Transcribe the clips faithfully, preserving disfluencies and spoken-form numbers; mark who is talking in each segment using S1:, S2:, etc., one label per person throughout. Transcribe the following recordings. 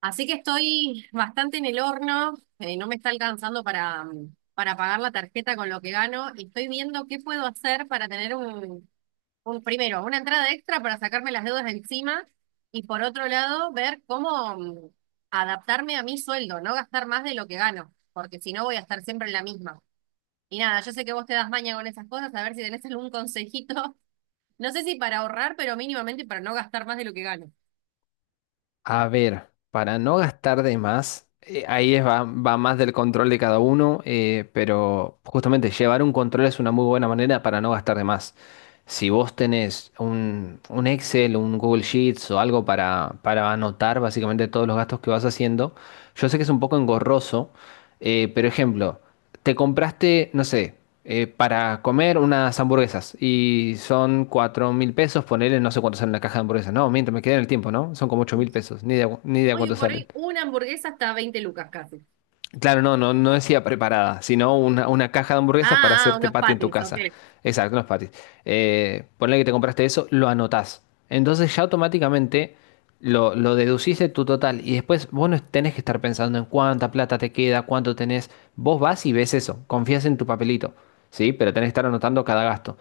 S1: Así que estoy bastante en el horno, eh, no me está alcanzando para, mm, para pagar la tarjeta con lo que gano y estoy viendo qué puedo hacer para tener un, un primero, una entrada extra para sacarme las deudas de encima y por otro lado ver cómo mm, adaptarme a mi sueldo, no gastar más de lo que gano, porque si no voy a estar siempre en la misma. Y nada, yo sé que vos te das maña con esas cosas, a ver si tenés algún consejito, no sé si para ahorrar, pero mínimamente para no gastar más de lo que gano.
S2: A ver, para no gastar de más, eh, ahí es, va, va más del control de cada uno, eh, pero justamente llevar un control es una muy buena manera para no gastar de más. Si vos tenés un, un Excel, un Google Sheets o algo para, para anotar básicamente todos los gastos que vas haciendo, yo sé que es un poco engorroso, eh, pero ejemplo, te compraste, no sé, eh, para comer unas hamburguesas y son cuatro mil pesos, ponele, no sé cuánto sale una caja de hamburguesas. No, mientras me quedé en el tiempo, ¿no? Son como ocho mil pesos, ni idea, cu- ni idea
S1: Hoy
S2: cuánto
S1: por
S2: salen.
S1: hoy una hamburguesa está a veinte lucas casi.
S2: Claro, no, no, no decía preparada, sino una, una caja de hamburguesas para
S1: Ah, ah,
S2: hacerte
S1: unos
S2: patty en tu
S1: patis, ok.
S2: casa. Exacto, unos patis. Eh, ponle que te compraste eso, lo anotás. Entonces ya automáticamente lo, lo deducís de tu total y después vos no tenés que estar pensando en cuánta plata te queda, cuánto tenés. Vos vas y ves eso, confías en tu papelito, ¿sí? Pero tenés que estar anotando cada gasto.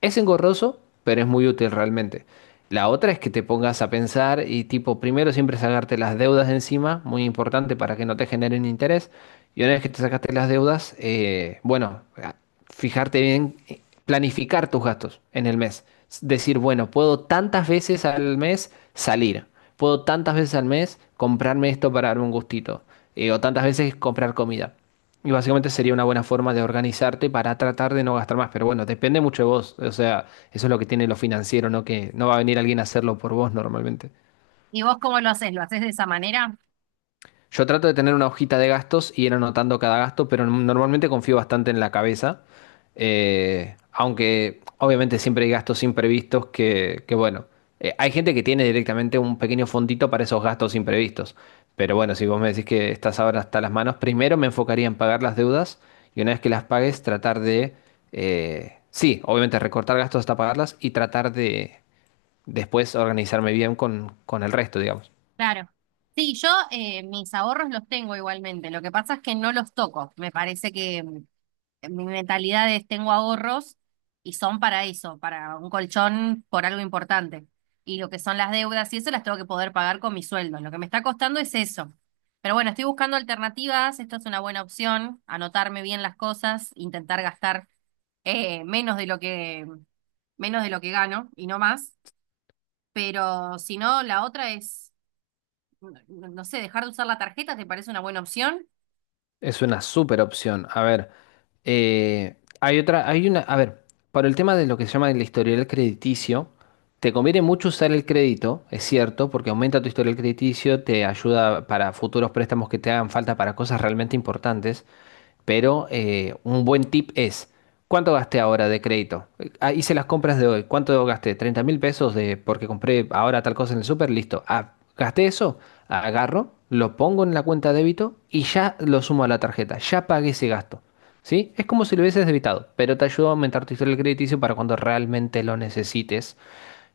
S2: Es engorroso, pero es muy útil realmente. La otra es que te pongas a pensar y tipo, primero siempre sacarte las deudas de encima, muy importante para que no te generen interés. Y una vez que te sacaste las deudas, eh, bueno, a- fijarte bien, eh, planificar tus gastos en el mes. S- Decir, bueno, puedo tantas veces al mes salir, puedo tantas veces al mes comprarme esto para darme un gustito, eh, o tantas veces comprar comida. Y básicamente sería una buena forma de organizarte para tratar de no gastar más. Pero bueno, depende mucho de vos. O sea, eso es lo que tiene lo financiero, ¿no? Que no va a venir alguien a hacerlo por vos normalmente.
S1: ¿Y vos cómo lo haces? ¿Lo haces de esa manera?
S2: Yo trato de tener una hojita de gastos y ir anotando cada gasto, pero normalmente confío bastante en la cabeza. Eh, aunque obviamente siempre hay gastos imprevistos que, que bueno, eh, hay gente que tiene directamente un pequeño fondito para esos gastos imprevistos. Pero bueno, si vos me decís que estás ahora hasta las manos, primero me enfocaría en pagar las deudas y una vez que las pagues, tratar de, eh, sí, obviamente recortar gastos hasta pagarlas y tratar de después organizarme bien con, con el resto, digamos.
S1: Claro. Sí, yo eh, mis ahorros los tengo igualmente. Lo que pasa es que no los toco. Me parece que mm, mi mentalidad es tengo ahorros y son para eso, para un colchón por algo importante. Y lo que son las deudas y eso las tengo que poder pagar con mi sueldo. Lo que me está costando es eso. Pero bueno, estoy buscando alternativas. Esto es una buena opción. Anotarme bien las cosas, intentar gastar eh, menos de lo que menos de lo que gano y no más. Pero si no, la otra es, no no no sé, dejar de usar la tarjeta, ¿te parece una buena opción?
S2: Es una súper opción. A ver, eh, hay otra, hay una, a ver, para el tema de lo que se llama el historial crediticio, te conviene mucho usar el crédito, es cierto, porque aumenta tu historial crediticio, te ayuda para futuros préstamos que te hagan falta para cosas realmente importantes. Pero eh, un buen tip es, ¿cuánto gasté ahora de crédito? Eh, ah, hice las compras de hoy. ¿Cuánto gasté? Treinta mil pesos de, porque compré ahora tal cosa en el súper, listo. Ah, gasté eso, agarro, lo pongo en la cuenta de débito y ya lo sumo a la tarjeta. Ya pagué ese gasto. ¿Sí? Es como si lo hubieses debitado, pero te ayuda a aumentar tu historial crediticio para cuando realmente lo necesites,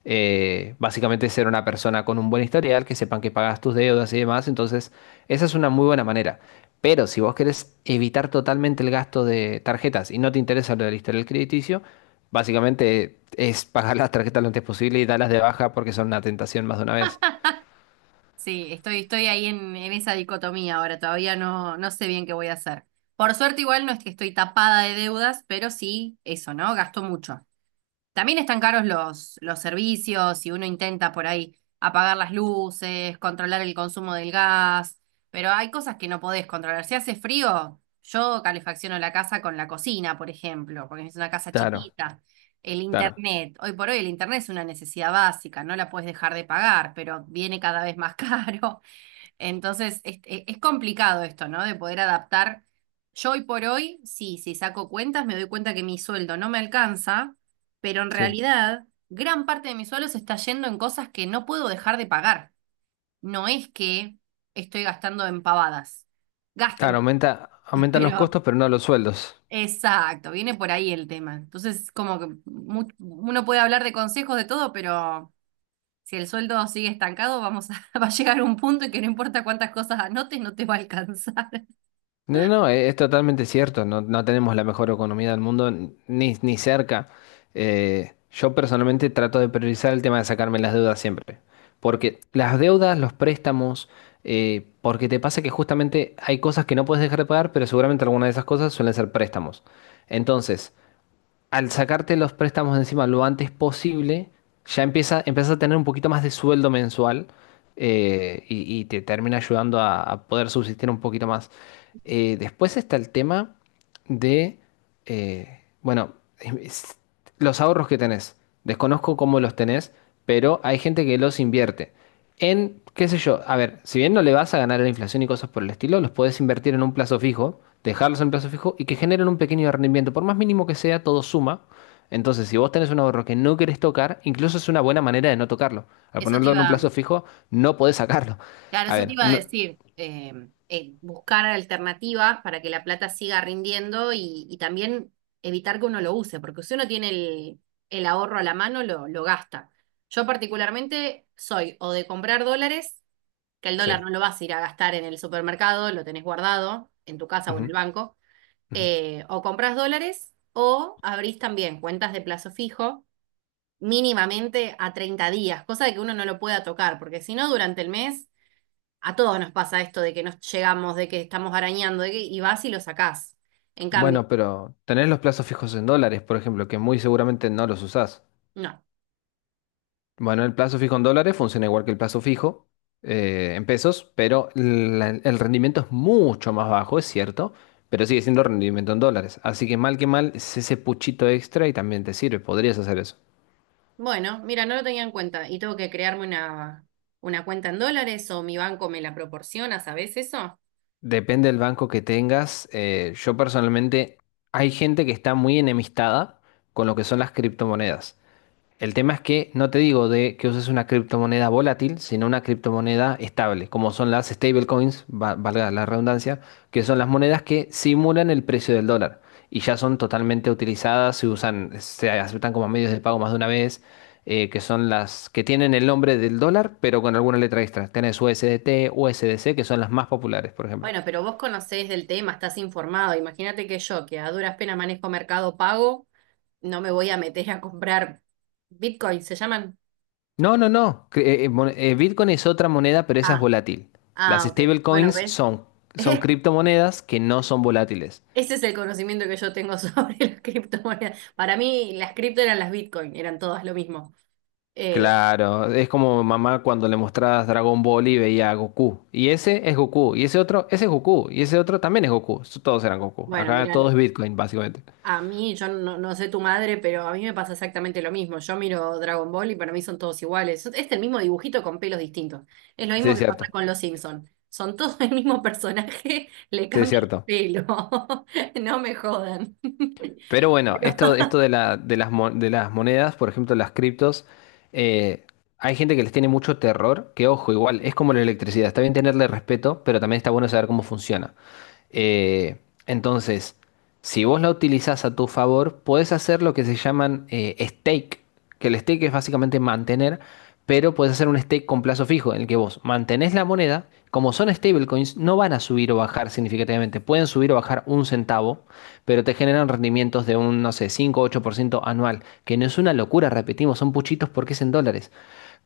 S2: eh, básicamente ser una persona con un buen historial, que sepan que pagas tus deudas y demás. Entonces, esa es una muy buena manera. Pero si vos querés evitar totalmente el gasto de tarjetas y no te interesa lo del historial crediticio, básicamente es pagar las tarjetas lo antes posible y darlas de baja porque son una tentación más de una vez.
S1: Sí, estoy, estoy ahí en, en esa dicotomía ahora, todavía no, no sé bien qué voy a hacer. Por suerte igual no es que estoy tapada de deudas, pero sí eso, ¿no? Gasto mucho. También están caros los, los servicios y uno intenta por ahí apagar las luces, controlar el consumo del gas, pero hay cosas que no podés controlar. Si hace frío, yo calefacciono la casa con la cocina, por ejemplo, porque es una casa
S2: Claro,
S1: chiquita. El
S2: claro,
S1: internet, hoy por hoy el internet es una necesidad básica, no la puedes dejar de pagar, pero viene cada vez más caro. Entonces, es, e- es complicado esto, ¿no? De poder adaptar. Yo hoy por hoy, sí, si saco cuentas, me doy cuenta que mi sueldo no me alcanza, pero en
S2: sí.
S1: realidad, gran parte de mi sueldo se está yendo en cosas que no puedo dejar de pagar. No es que estoy gastando en pavadas. Gasto
S2: Claro, aumenta,
S1: en
S2: aumentan los
S1: pero
S2: costos, pero no los sueldos.
S1: exacto, viene por ahí el tema. Entonces, como que mu- uno puede hablar de consejos de todo, pero si el sueldo sigue estancado, vamos a, va a llegar un punto en que no importa cuántas cosas anotes, no te va a alcanzar.
S2: No, no, e- es totalmente cierto, no, no tenemos la mejor economía del mundo, n- ni, ni cerca. Eh, yo personalmente trato de priorizar el tema de sacarme las deudas siempre, porque las deudas, los préstamos, eh, porque te pasa que justamente hay cosas que no puedes dejar de pagar, pero seguramente alguna de esas cosas suelen ser préstamos. Entonces, al sacarte los préstamos de encima lo antes posible, ya empieza, empiezas a tener un poquito más de sueldo mensual, eh, y, y te termina ayudando a, a poder subsistir un poquito más. Eh, después está el tema de, eh, bueno, es- los ahorros que tenés. Desconozco cómo los tenés, pero hay gente que los invierte en, qué sé yo, a ver, si bien no le vas a ganar a la inflación y cosas por el estilo, los podés invertir en un plazo fijo, dejarlos en plazo fijo y que generen un pequeño rendimiento. Por más mínimo que sea, todo suma. Entonces, si vos tenés un ahorro que no querés tocar, incluso es una buena manera de no tocarlo. Al
S1: Eso te
S2: ponerlo en un
S1: iba,
S2: plazo fijo, no podés sacarlo.
S1: claro,
S2: A
S1: eso te
S2: ver,
S1: iba a
S2: no,
S1: decir, eh, eh, buscar alternativas para que la plata siga rindiendo y, y también evitar que uno lo use, porque si uno tiene el, el ahorro a la mano, lo, lo gasta. Yo particularmente soy o de comprar dólares, que el dólar
S2: sí.
S1: no lo vas a ir a gastar en el supermercado, lo tenés guardado en tu casa o en
S2: Ujú,
S1: el banco,
S2: ujú.
S1: eh, o compras dólares o abrís también cuentas de plazo fijo mínimamente a treinta días, cosa de que uno no lo pueda tocar, porque si no, durante el mes. A todos nos pasa esto de que nos llegamos, de que estamos arañando, de que, y vas y lo sacás. En cambio,
S2: Bueno, pero tenés los plazos fijos en dólares, por ejemplo, que muy seguramente no los usás.
S1: no.
S2: Bueno, el plazo fijo en dólares funciona igual que el plazo fijo eh, en pesos, pero la- el rendimiento es mucho más bajo, es cierto, pero sigue siendo rendimiento en dólares. Así que mal que mal es ese puchito extra y también te sirve, podrías hacer eso.
S1: Bueno, mira, no lo tenía en cuenta y tengo que crearme una, una cuenta en dólares o mi banco me la proporciona, ¿sabés eso?
S2: Depende del banco que tengas. eh, yo personalmente, hay gente que está muy enemistada con lo que son las criptomonedas. El tema es que no te digo de que uses una criptomoneda volátil, sino una criptomoneda estable, como son las stablecoins, va- valga la redundancia, que son las monedas que simulan el precio del dólar y ya son totalmente utilizadas, se usan, se aceptan como medios de pago más de una vez, eh, que son las que tienen el nombre del dólar, pero con alguna letra extra. Tenés U S D T, U S D C, que son las más populares, por ejemplo.
S1: Bueno, pero vos conocés del tema, estás informado. Imagínate que yo, que a duras penas manejo Mercado Pago, no me voy a meter a comprar Bitcoin, ¿se llaman?
S2: No, no, no. Que, eh, mon- eh, Bitcoin es otra moneda, pero esa es
S1: Ah,
S2: volátil. Las
S1: ah, ok. Bueno,
S2: stablecoins
S1: ¿ves?
S2: son, son, criptomonedas que no son volátiles.
S1: Ese es el conocimiento que yo tengo sobre las criptomonedas. Para mí, las cripto eran las Bitcoin, eran todas lo mismo. Eh,
S2: Claro, es como mamá cuando le mostrabas Dragon Ball y veía a Goku. Y ese es Goku, y ese otro, ese es Goku, y ese otro también es Goku. Todos eran Goku.
S1: bueno,
S2: Acá todo es
S1: miran,
S2: Bitcoin, básicamente.
S1: a mí, yo no, no sé tu madre, pero a mí me pasa exactamente lo mismo. Yo miro Dragon Ball y para mí son todos iguales. Es el mismo dibujito con pelos distintos. Es lo
S2: Sí,
S1: mismo
S2: es
S1: que pasa
S2: cierto.
S1: con los Simpson. Son todos el mismo personaje, le
S2: Sí, es
S1: cambian el
S2: cierto.
S1: pelo. No me jodan.
S2: Pero bueno,
S1: Pero,
S2: esto, esto de la- de las, mo- de las monedas, por ejemplo, las criptos, eh, hay gente que les tiene mucho terror, que ojo, igual, es como la electricidad, está bien tenerle respeto, pero también está bueno saber cómo funciona. Eh, entonces, si vos la utilizás a tu favor, podés hacer lo que se llaman eh, stake, que el stake es básicamente mantener, pero podés hacer un stake con plazo fijo, en el que vos mantenés la moneda, como son stablecoins, no van a subir o bajar significativamente, pueden subir o bajar un centavo, pero te generan rendimientos de un, no sé, cinco o ocho por ciento anual, que no es una locura, repetimos, son puchitos porque es en dólares,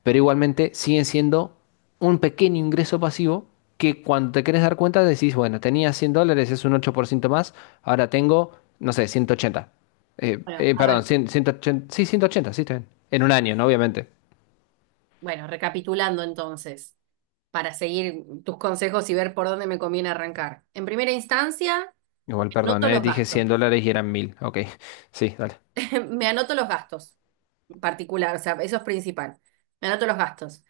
S2: pero igualmente siguen siendo un pequeño ingreso pasivo que cuando te querés dar cuenta decís, bueno, tenía cien dólares, es un ocho por ciento más, ahora tengo, no sé, ciento ochenta. Eh,
S1: bueno,
S2: eh,
S1: a
S2: perdón,
S1: ver.
S2: cien, ciento ochenta sí, ciento ochenta sí, está bien. En un año, ¿no? Obviamente.
S1: Bueno, recapitulando entonces, para seguir tus consejos y ver por dónde me conviene arrancar. En primera instancia,
S2: Igual, perdón,
S1: anoto
S2: eh,
S1: los
S2: dije
S1: gastos.
S2: cien dólares y eran mil Ok, sí, dale.
S1: Me anoto los gastos en particular, o sea, eso es principal. Me anoto los gastos.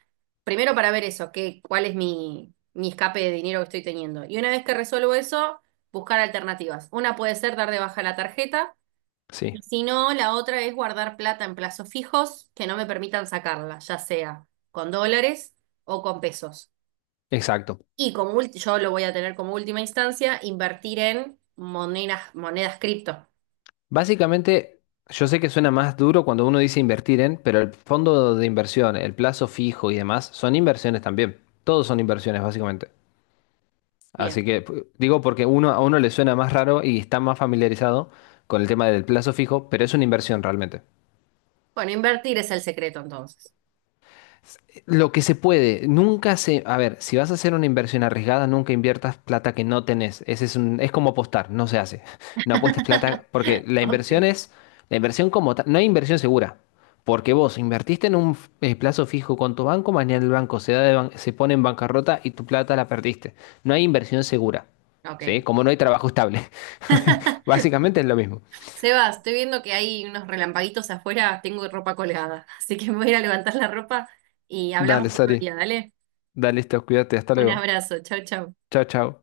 S1: Primero para ver eso, qué, cuál es mi, mi escape de dinero que estoy teniendo. Y una vez que resuelvo eso, buscar alternativas. Una puede ser dar de baja la tarjeta,
S2: Sí,
S1: y si no, la otra es guardar plata en plazos fijos que no me permitan sacarla, ya sea con dólares o con pesos.
S2: exacto.
S1: Y como ulti- yo lo voy a tener como última instancia, invertir en monedas, monedas cripto.
S2: Básicamente, yo sé que suena más duro cuando uno dice invertir en, pero el fondo de inversión, el plazo fijo y demás son inversiones también. Todos son inversiones, básicamente.
S1: Bien.
S2: Así que pu- digo porque uno a uno le suena más raro y está más familiarizado con el tema del plazo fijo, pero es una inversión realmente.
S1: Bueno, invertir es el secreto entonces.
S2: Lo que se puede, nunca se, a ver, si vas a hacer una inversión arriesgada, nunca inviertas plata que no tenés. Ese es un, es como apostar, no se hace. No apuestes plata porque la inversión
S1: Ok.
S2: es, la inversión como tal, no hay inversión segura. Porque vos invertiste en un eh, plazo fijo con tu banco, mañana el banco se da de ban- se pone en bancarrota y tu plata la perdiste. No hay inversión segura, ¿sí?
S1: Ok.
S2: Como no hay trabajo estable. Básicamente es lo mismo.
S1: Seba, estoy viendo que hay unos relampaguitos afuera, tengo ropa colgada, así que me voy a ir a levantar la ropa y hablamos
S2: Dale,
S1: otro
S2: Sari.
S1: día, dale.
S2: Dale, listo, cuídate, hasta
S1: Un
S2: luego.
S1: abrazo, chau, chau.
S2: Chao, chao.